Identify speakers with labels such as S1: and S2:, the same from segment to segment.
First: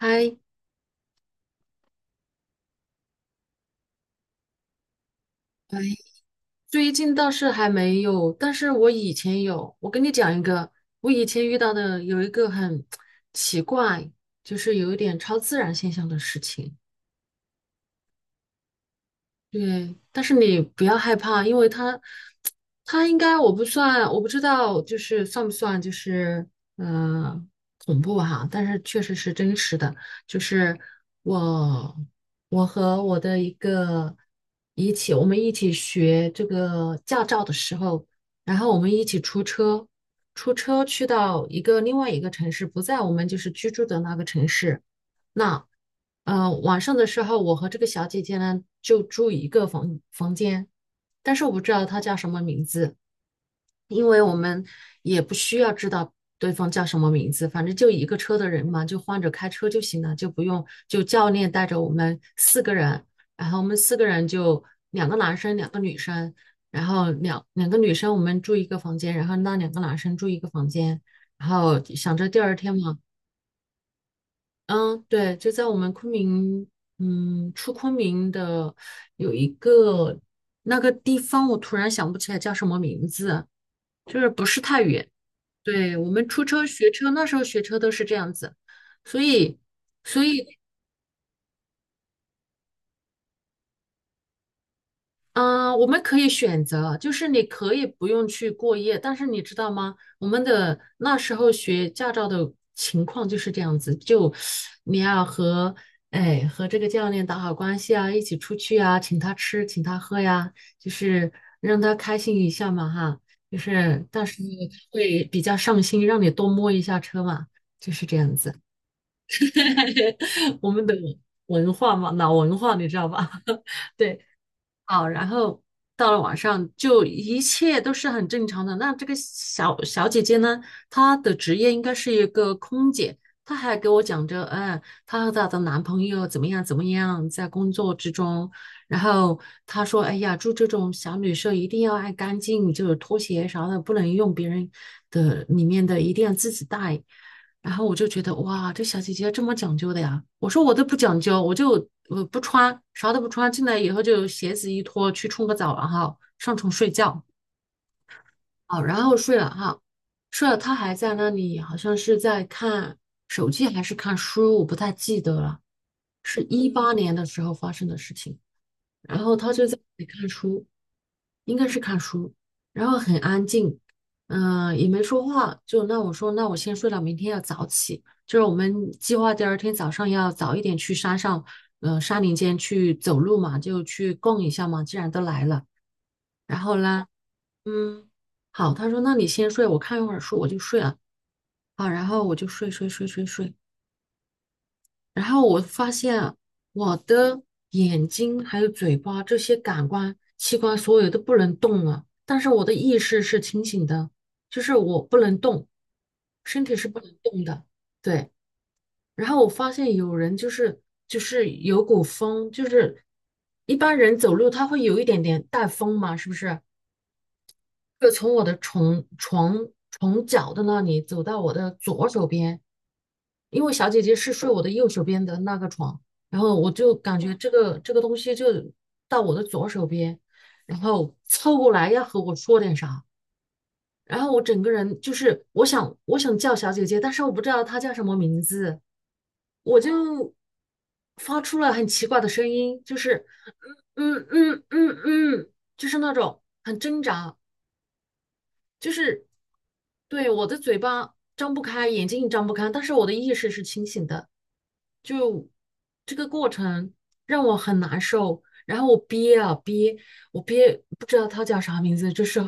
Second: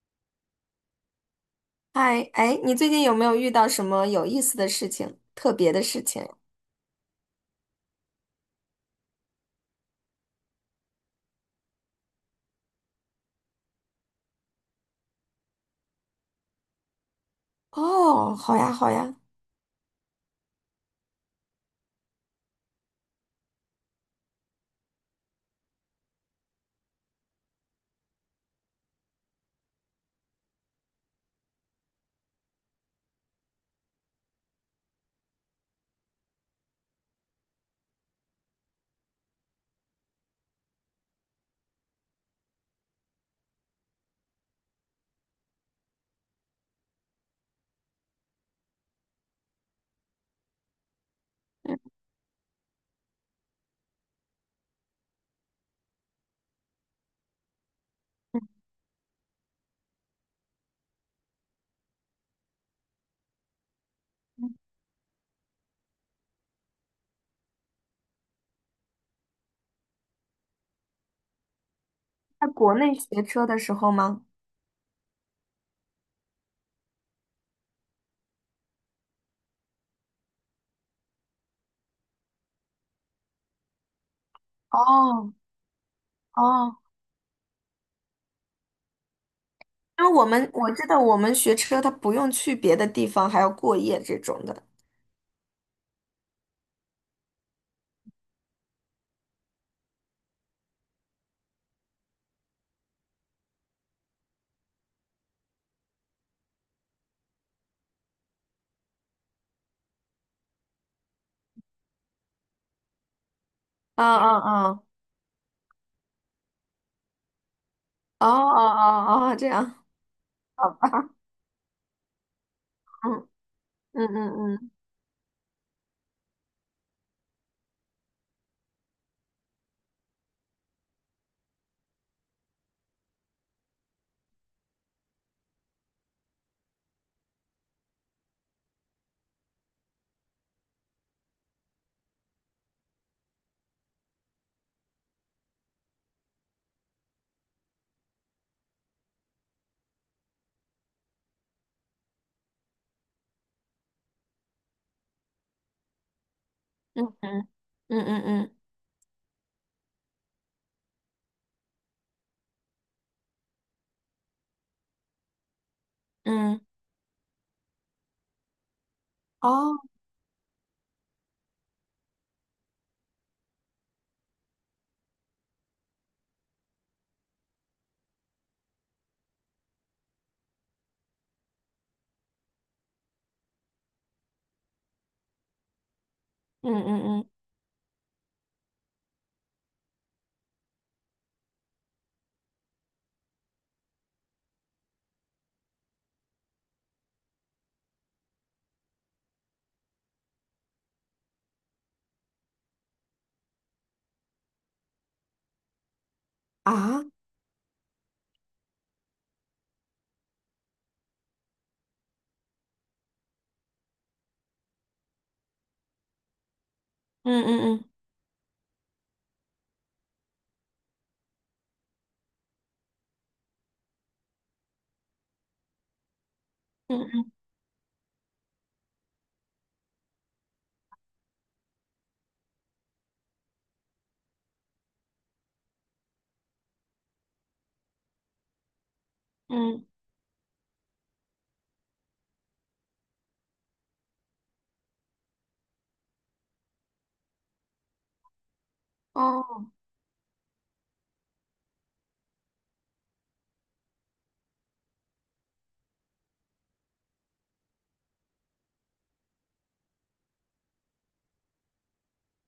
S1: 还
S2: 嗨，哎，你最近有没有遇到什么有意思的事情、特别的事情？
S1: 最近倒是还没有，但是我以前有。我跟你讲一个，我以前遇到的有一个很奇怪，就是有一点超自然现象的事情。
S2: 哦，好呀，好呀。
S1: 对，但是你不要害怕，因为他，他应该我不算，我不知道，就是算不算就是嗯恐怖哈、但是确实是真实的，就是我我和我的一个一起，我们一起学这个驾照的时候，然后我们一起出车，出车去到一个另外一个城市，不在我们就是居住的那个城市，那。晚上的时候，我和这个小姐姐呢就住一个房间，但是我不知道她叫什么名字，因为我们也不需要知道对方叫什么名字，反正就一个车的人嘛，就换着开车就行了，就不用就教练带着我们四个人，然后我们四个人
S2: 嗯，
S1: 就两个男生，两个女生，然后两个女生我们住一个房间，然后那两个男生住一个房间，然后想着第
S2: 在
S1: 二
S2: 国
S1: 天
S2: 内
S1: 嘛。
S2: 学车的时候吗？
S1: 嗯，对，就在我们昆明，嗯，出昆明的有一个那个地方，我突然想不起来叫什么名字，就是不是太远。
S2: 哦
S1: 对，我们出车
S2: 哦，
S1: 学车，那时候学车都是这样子，所以，
S2: 因为
S1: 所
S2: 我们
S1: 以
S2: 我知道我们学车，他不用去别的地方，还要过夜这种的。
S1: 嗯，我们可以选择，就是你可以不用去过夜，但是你知道吗？我们的那时候学驾照的情况就是这样子，就你要和和这个教练打好关系啊，一起出去啊，请他吃，请他喝呀，就是让他开心一下嘛哈，就是
S2: 嗯
S1: 但是他
S2: 嗯嗯，
S1: 会比较上心，让你多摸一下车嘛，就是这
S2: 哦哦
S1: 样子。
S2: 哦哦，这样，
S1: 我
S2: 好
S1: 们
S2: 吧。
S1: 的文化嘛，老文化你知道吧？
S2: 嗯
S1: 对。
S2: 嗯嗯
S1: 好，然后到了晚上就一切都是很正常的。那这个小小姐姐呢，她的职业应该是一个空姐，她还给我讲着，哎，她和她的男朋友怎么样怎么样，在工作之中。然后她说，哎呀，住这种小旅社一定要爱干净，就是拖鞋啥的不能用别人的里面的，一定要自己带。然后我就觉得哇，这小姐姐这么讲究的呀！我说我都不讲究，我就我不穿，啥都不穿，进来以后就鞋子一脱，去冲个澡，然后上床睡
S2: 嗯
S1: 觉。
S2: 嗯嗯嗯
S1: 好，然后睡了哈，睡了，她还在那里，好像是在看手机还是看书，我不太记得了，是
S2: 嗯嗯，
S1: 18年的时候发生的事情。然后他就在
S2: 哦，
S1: 那里看书，应该是看书，然后很安静，也没说话。就那我说，那我先睡了，明天要早起。就是我们计划第二天早上要早一点去山上，山林间去走路嘛，就去逛一下嘛。既然都来了，然
S2: 嗯
S1: 后呢，
S2: 嗯嗯
S1: 嗯，好，他说那你先睡，我看一会儿书，我就睡了。好，然后我就睡睡睡睡睡，然后我发现啊我的眼睛还有嘴巴这些感官器官所有都不能动了，但是我的意识是清醒的，就是我不能动，身体是不
S2: 啊，嗯
S1: 能动的。对，然后我发现有人就是有股风，就是一般人走路他会有一点点带风嘛，是不是？
S2: 嗯嗯
S1: 就从我的床脚的那里走到我的左手边。因为小姐姐是睡我的右手边的那个床，然后我就感
S2: 嗯
S1: 觉这个东西就到我的左手边，然后凑过来要和我说点啥，然后我整个人就是我想叫小姐姐，但是我不知道她叫什么名字，
S2: 嗯
S1: 我
S2: 嗯，
S1: 就发出了很奇怪的声音，就是嗯嗯嗯嗯嗯，就是那种很挣扎，就是
S2: 哦，
S1: 对我的嘴巴张不开，眼睛也张不开，但是我的意识是清醒的，就这个过程让我很难受，然后我憋啊憋，我憋不知道他叫啥名字，这是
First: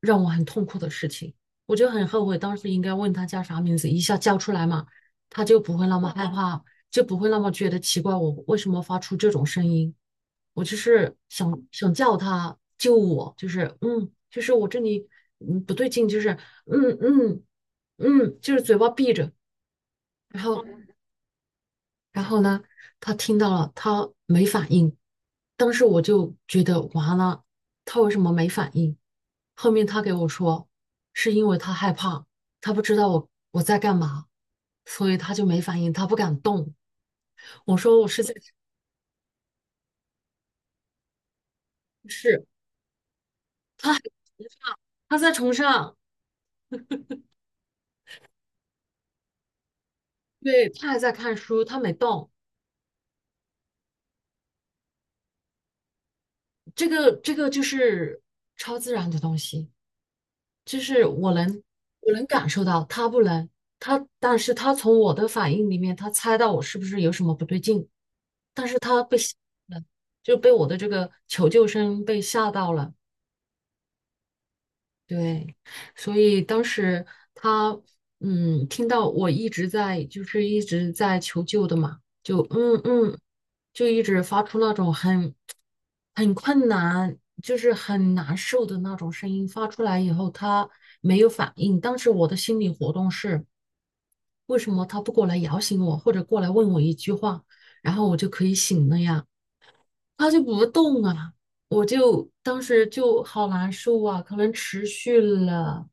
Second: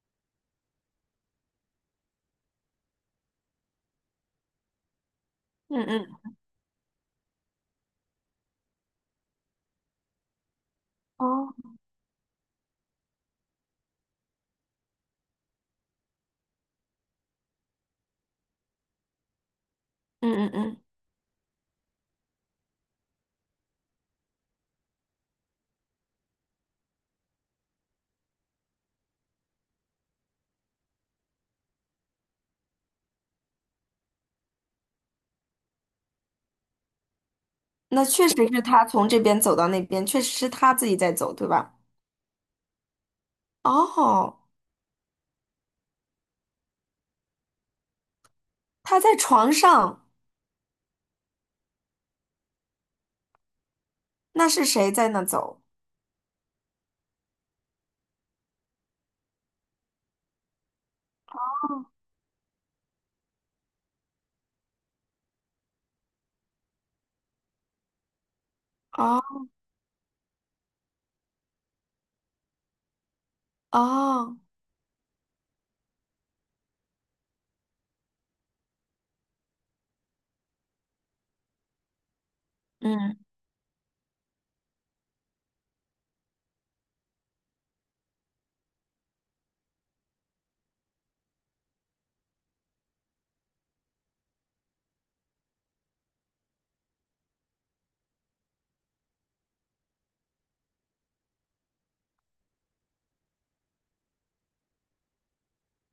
S1: 让我很痛苦的事情，我就很后悔当时应该问他叫啥名字，一下叫出来嘛，他就不
S2: 嗯
S1: 会那么害
S2: 嗯
S1: 怕，就不会那么觉得奇怪，我为什么发出这种声音？我就是想
S2: 哦，
S1: 想叫他救我，就是就是我这里不对劲，就是嗯嗯就是嘴巴闭着，
S2: 嗯
S1: 然
S2: 嗯
S1: 后
S2: 嗯。
S1: 然后呢，他听到了，他没反应，当时我就觉得完了，他为什么没反应？后面他给我说，是因为他害怕，他不知道我在干嘛，所以他就没反应，他不敢动。我说
S2: 那
S1: 我是
S2: 确
S1: 在
S2: 实
S1: 尝
S2: 是他从这边走到那边，确实是他自己在走，对吧？
S1: 试。他还在
S2: 哦，
S1: 崇尚，他在床上，
S2: 他在床上，
S1: 对，他还在看书，他没动。
S2: 那是谁在那走？
S1: 这个就是超自然的东西，就是我能感受到，他不能。但是他从我的反应里面，他猜到我是不是有什么不对劲，但是他被吓
S2: 哦
S1: 到了，就被我的这个求救声被吓到了。
S2: 哦，
S1: 对，所以当时他听到我一直在一直在求救的嘛，就
S2: 嗯，
S1: 就一直发出那种很困难，就是很难受的那种声音发出来以后，他没有反应。当时我的心理活动是，为什么他不过来摇醒我，或者过来问我一句话，然后我就可以醒了呀？他就不动啊，我就当时就好难受啊，可能持续了。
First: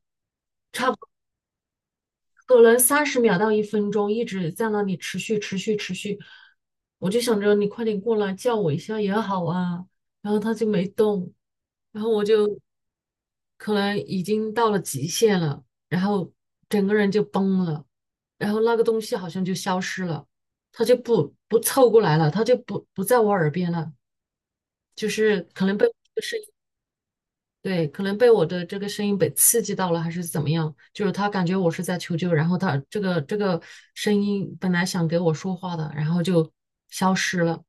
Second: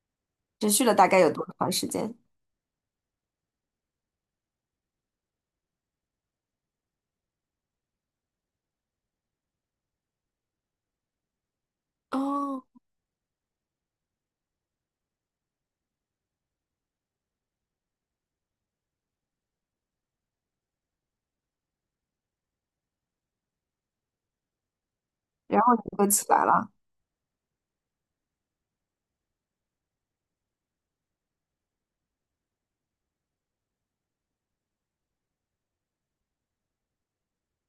S2: 持续了大概有多长时间？
S1: 可能30秒到1分钟一直在那里持续持续持续，我就想着你快点过来叫我一下也好啊，然后他就没动，然后我就
S2: 哦，
S1: 可能已经到了极限了，然后整个人就崩了，然后那个东西好像就消失了，他就不凑过来了，他就不在我耳边了，就是
S2: 然
S1: 可
S2: 后
S1: 能
S2: 你
S1: 被。
S2: 就起来了。
S1: 对，可能被我的这个声音被刺激到了，还是怎么样？就是他感觉我是在求救，然后他这个声音本来想给我说话的，然后就消失了，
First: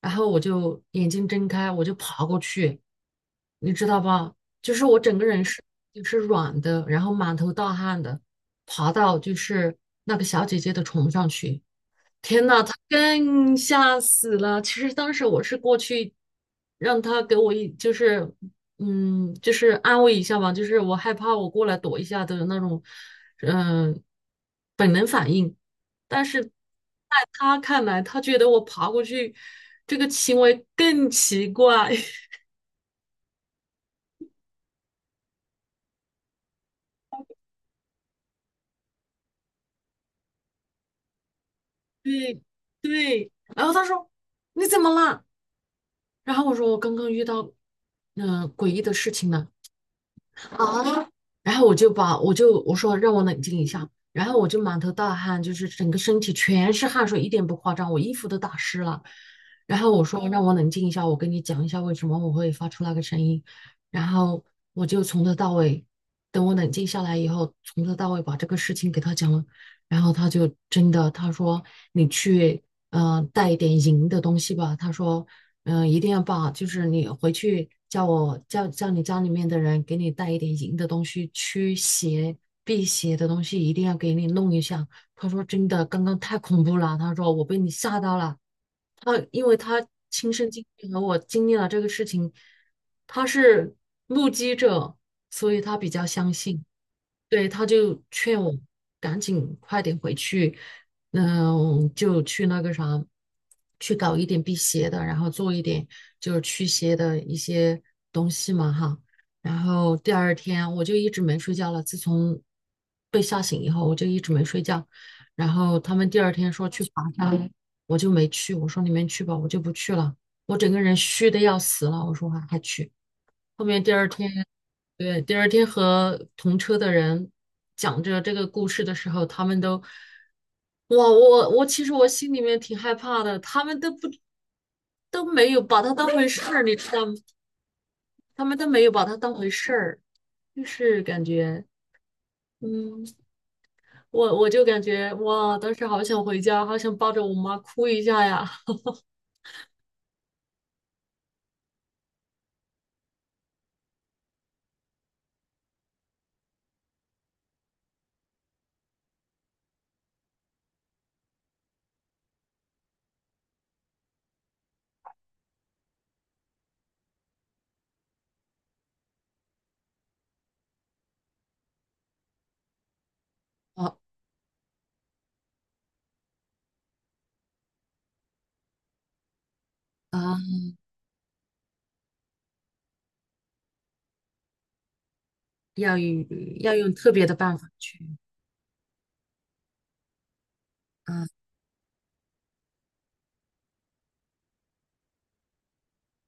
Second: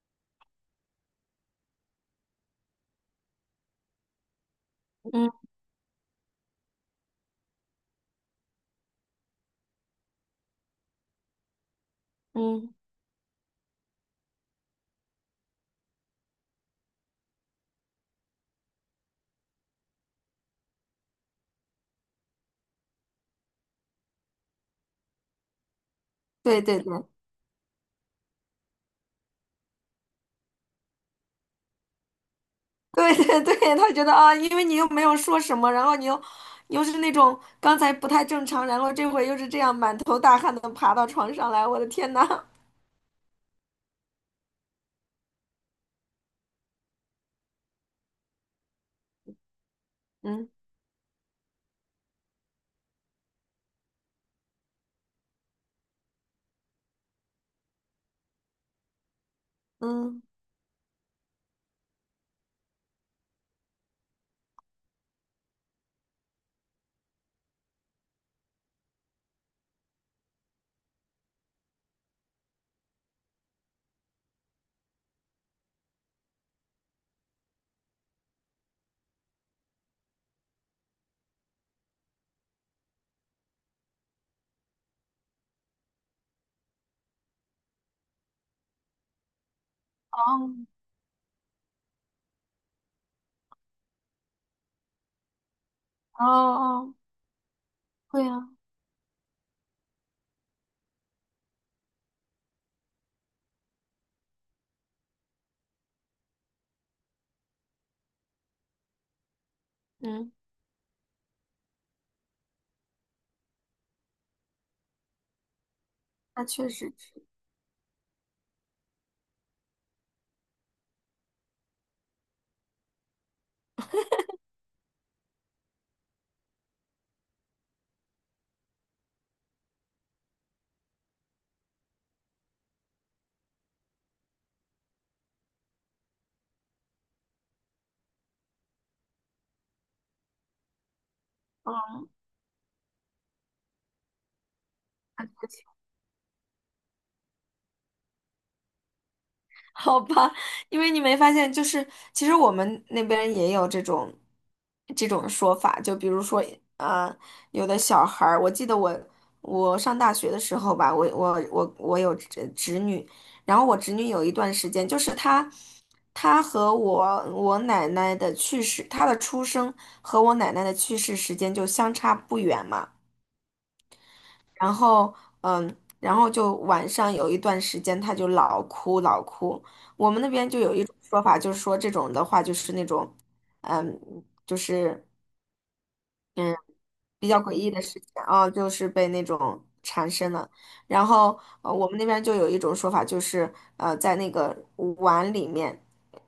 S1: 然后我就眼睛睁开，我就爬过去，你知道吧？就是我整个
S2: 嗯
S1: 人是软的，然后满头大汗的，爬到就是那个小姐姐的床上去。天呐，
S2: 嗯，
S1: 他更吓死了！其实当时我是过去让他给我一，就是，就是安慰一下吧，就是我害怕我过来躲一下的那种，嗯、本能反应。但是在
S2: 对对对
S1: 他看来，他觉得我爬过去这个行为更奇怪。
S2: 对对对，他觉得啊，因为你又没有说什么，然后你又是那种刚才不太正常，然后这回又是这样满头大汗的爬到床上来，我的天呐！
S1: 对对，然后他说你怎么啦？然后我说我刚刚遇到诡异的事情了。
S2: 嗯
S1: 啊，然后我就把我说让我冷静一下，然后我就满头大汗，就是整个身体全是汗水，一点不夸张，我衣服都打湿了。然后我
S2: 嗯，
S1: 说让我冷静一下，我跟你讲一下为什么我会发出那个声音。然后我就从头到尾，等我冷静下来以后，从头到尾把这个事情给他讲了。然后他就真的他说你去带一点银的东西吧，他说一定要把就是你回去叫我叫叫你家里面的人给你带一点银的东西，驱邪辟邪的东西一定要给你弄一下。他说真的，刚刚太恐怖了，他说我被你吓到了。他因为他亲身经
S2: 哦
S1: 历和我经历了这个事情，他是目击者，所以他比较
S2: 哦
S1: 相信。
S2: 哦，
S1: 对，他就
S2: 对
S1: 劝
S2: 呀。
S1: 我赶紧快点回去，嗯，就去那个啥，去搞一点辟邪的，然后做一点就是驱邪的一些东西嘛哈。然后第
S2: 嗯。
S1: 二天我就一直没睡觉了，自从被吓醒以后，我就一直没睡觉。然后他们第二
S2: 那
S1: 天
S2: 确
S1: 说去
S2: 实
S1: 爬
S2: 是，
S1: 山，我就没去。我说你们去吧，我就不去了。我整个人虚的要死了。我说还去。后面第二天，对，第二天和同车的人讲着这个故事的时候，他们都，哇，我其实我心里面挺害怕的。他们都没有把它当回事儿，你知道吗？他们都没有把它当回事儿，就是感觉。
S2: 嗯，
S1: 嗯，我就感觉
S2: 那确
S1: 哇，
S2: 实，
S1: 当 时好想回家，好想抱着我妈哭一下呀。
S2: 好吧，因为你没发现，就是其实我们那边也有这种说法，就比如说，呃，有的小孩儿，我记得我上大学的时候吧，我有侄女，然后我侄女有一段时间，就是她和我奶奶的去世，她的出生和我奶奶的去世时间就相差不远嘛。
S1: 啊
S2: 然后然后就晚上有一段时间他就老哭老哭。我们那边
S1: 啊！
S2: 就有一种说法，就是说这种的话就是那种，嗯，就是
S1: 要用要用特别
S2: 比
S1: 的
S2: 较诡
S1: 办法
S2: 异的
S1: 去，
S2: 事情啊，就是被那种缠身了。然
S1: 嗯，
S2: 后我们那边就有一种说法，就是在那个碗里面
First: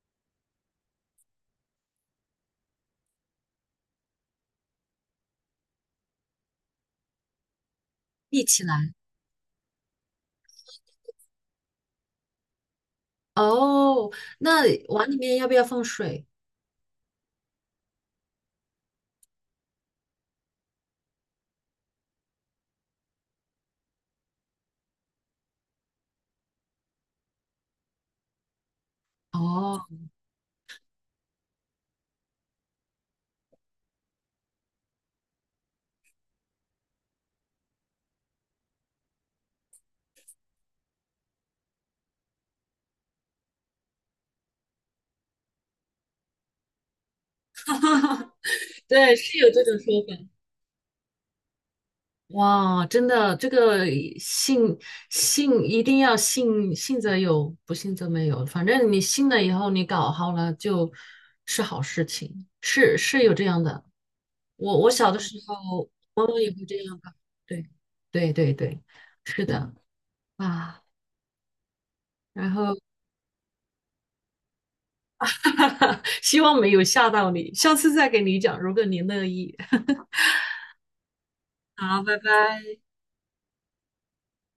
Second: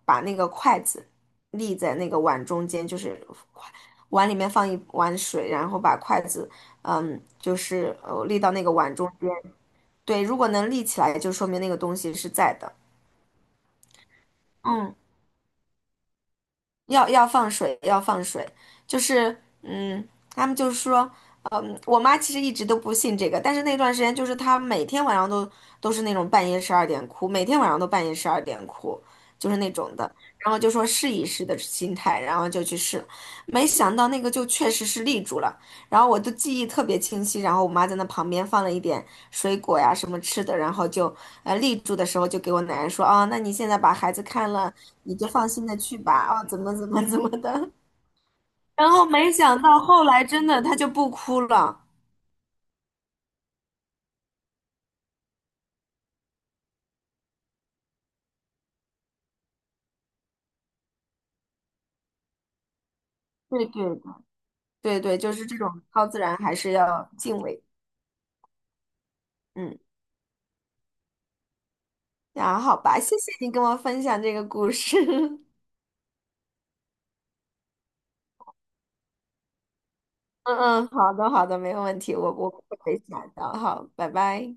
S2: 把那个筷子立在那个碗中间，就是筷碗里面放一碗水，然后把筷子。嗯，就是立
S1: 立
S2: 到那
S1: 起
S2: 个
S1: 来。
S2: 碗中间。对，如果能立起来，就说明那个东西是在的。
S1: 哦，那
S2: 嗯。
S1: 碗里面要不要放水？
S2: 要放水，要放水，就是嗯，他们就是说，嗯，我妈其实一直都不信这个，但是那段时间就是她每天晚上都是那种半夜十二点哭，每天晚上都半夜十二点哭，就是那
S1: 哦，
S2: 种的，然后就说试一试的心态，然后就去试，没想到那个就确实是立住了，然后我的记忆特别清晰，然后我妈在那旁边放了一点水果呀什么吃的，然后就立住的时候就给我奶奶说啊，那你现在把孩子看了。你就放心的去吧，哦，怎么怎么怎么的。然后
S1: 对，
S2: 没
S1: 是有
S2: 想
S1: 这种
S2: 到
S1: 说
S2: 后
S1: 法。
S2: 来真的他就不哭了。
S1: 哇，真的，这个信信一定要信，信则有，不信则没有。反正你信了以后，你搞好了就是好事情，是是有这样
S2: 对对
S1: 的。
S2: 的
S1: 我
S2: 对
S1: 小的
S2: 对，就
S1: 时
S2: 是这种
S1: 候，
S2: 超自
S1: 妈
S2: 然
S1: 妈也
S2: 还
S1: 会
S2: 是
S1: 这样
S2: 要
S1: 搞。
S2: 敬畏。
S1: 对，对对对，是的
S2: 嗯，
S1: 啊。然
S2: 那
S1: 后。
S2: 好吧，谢谢你跟我分享这个故事。
S1: 哈哈，希望没有吓到你，下次再给你讲，如果你乐意。
S2: 嗯嗯，好的好的，没有问
S1: 好，
S2: 题，
S1: 拜
S2: 我
S1: 拜。
S2: 不会下的。好，拜拜。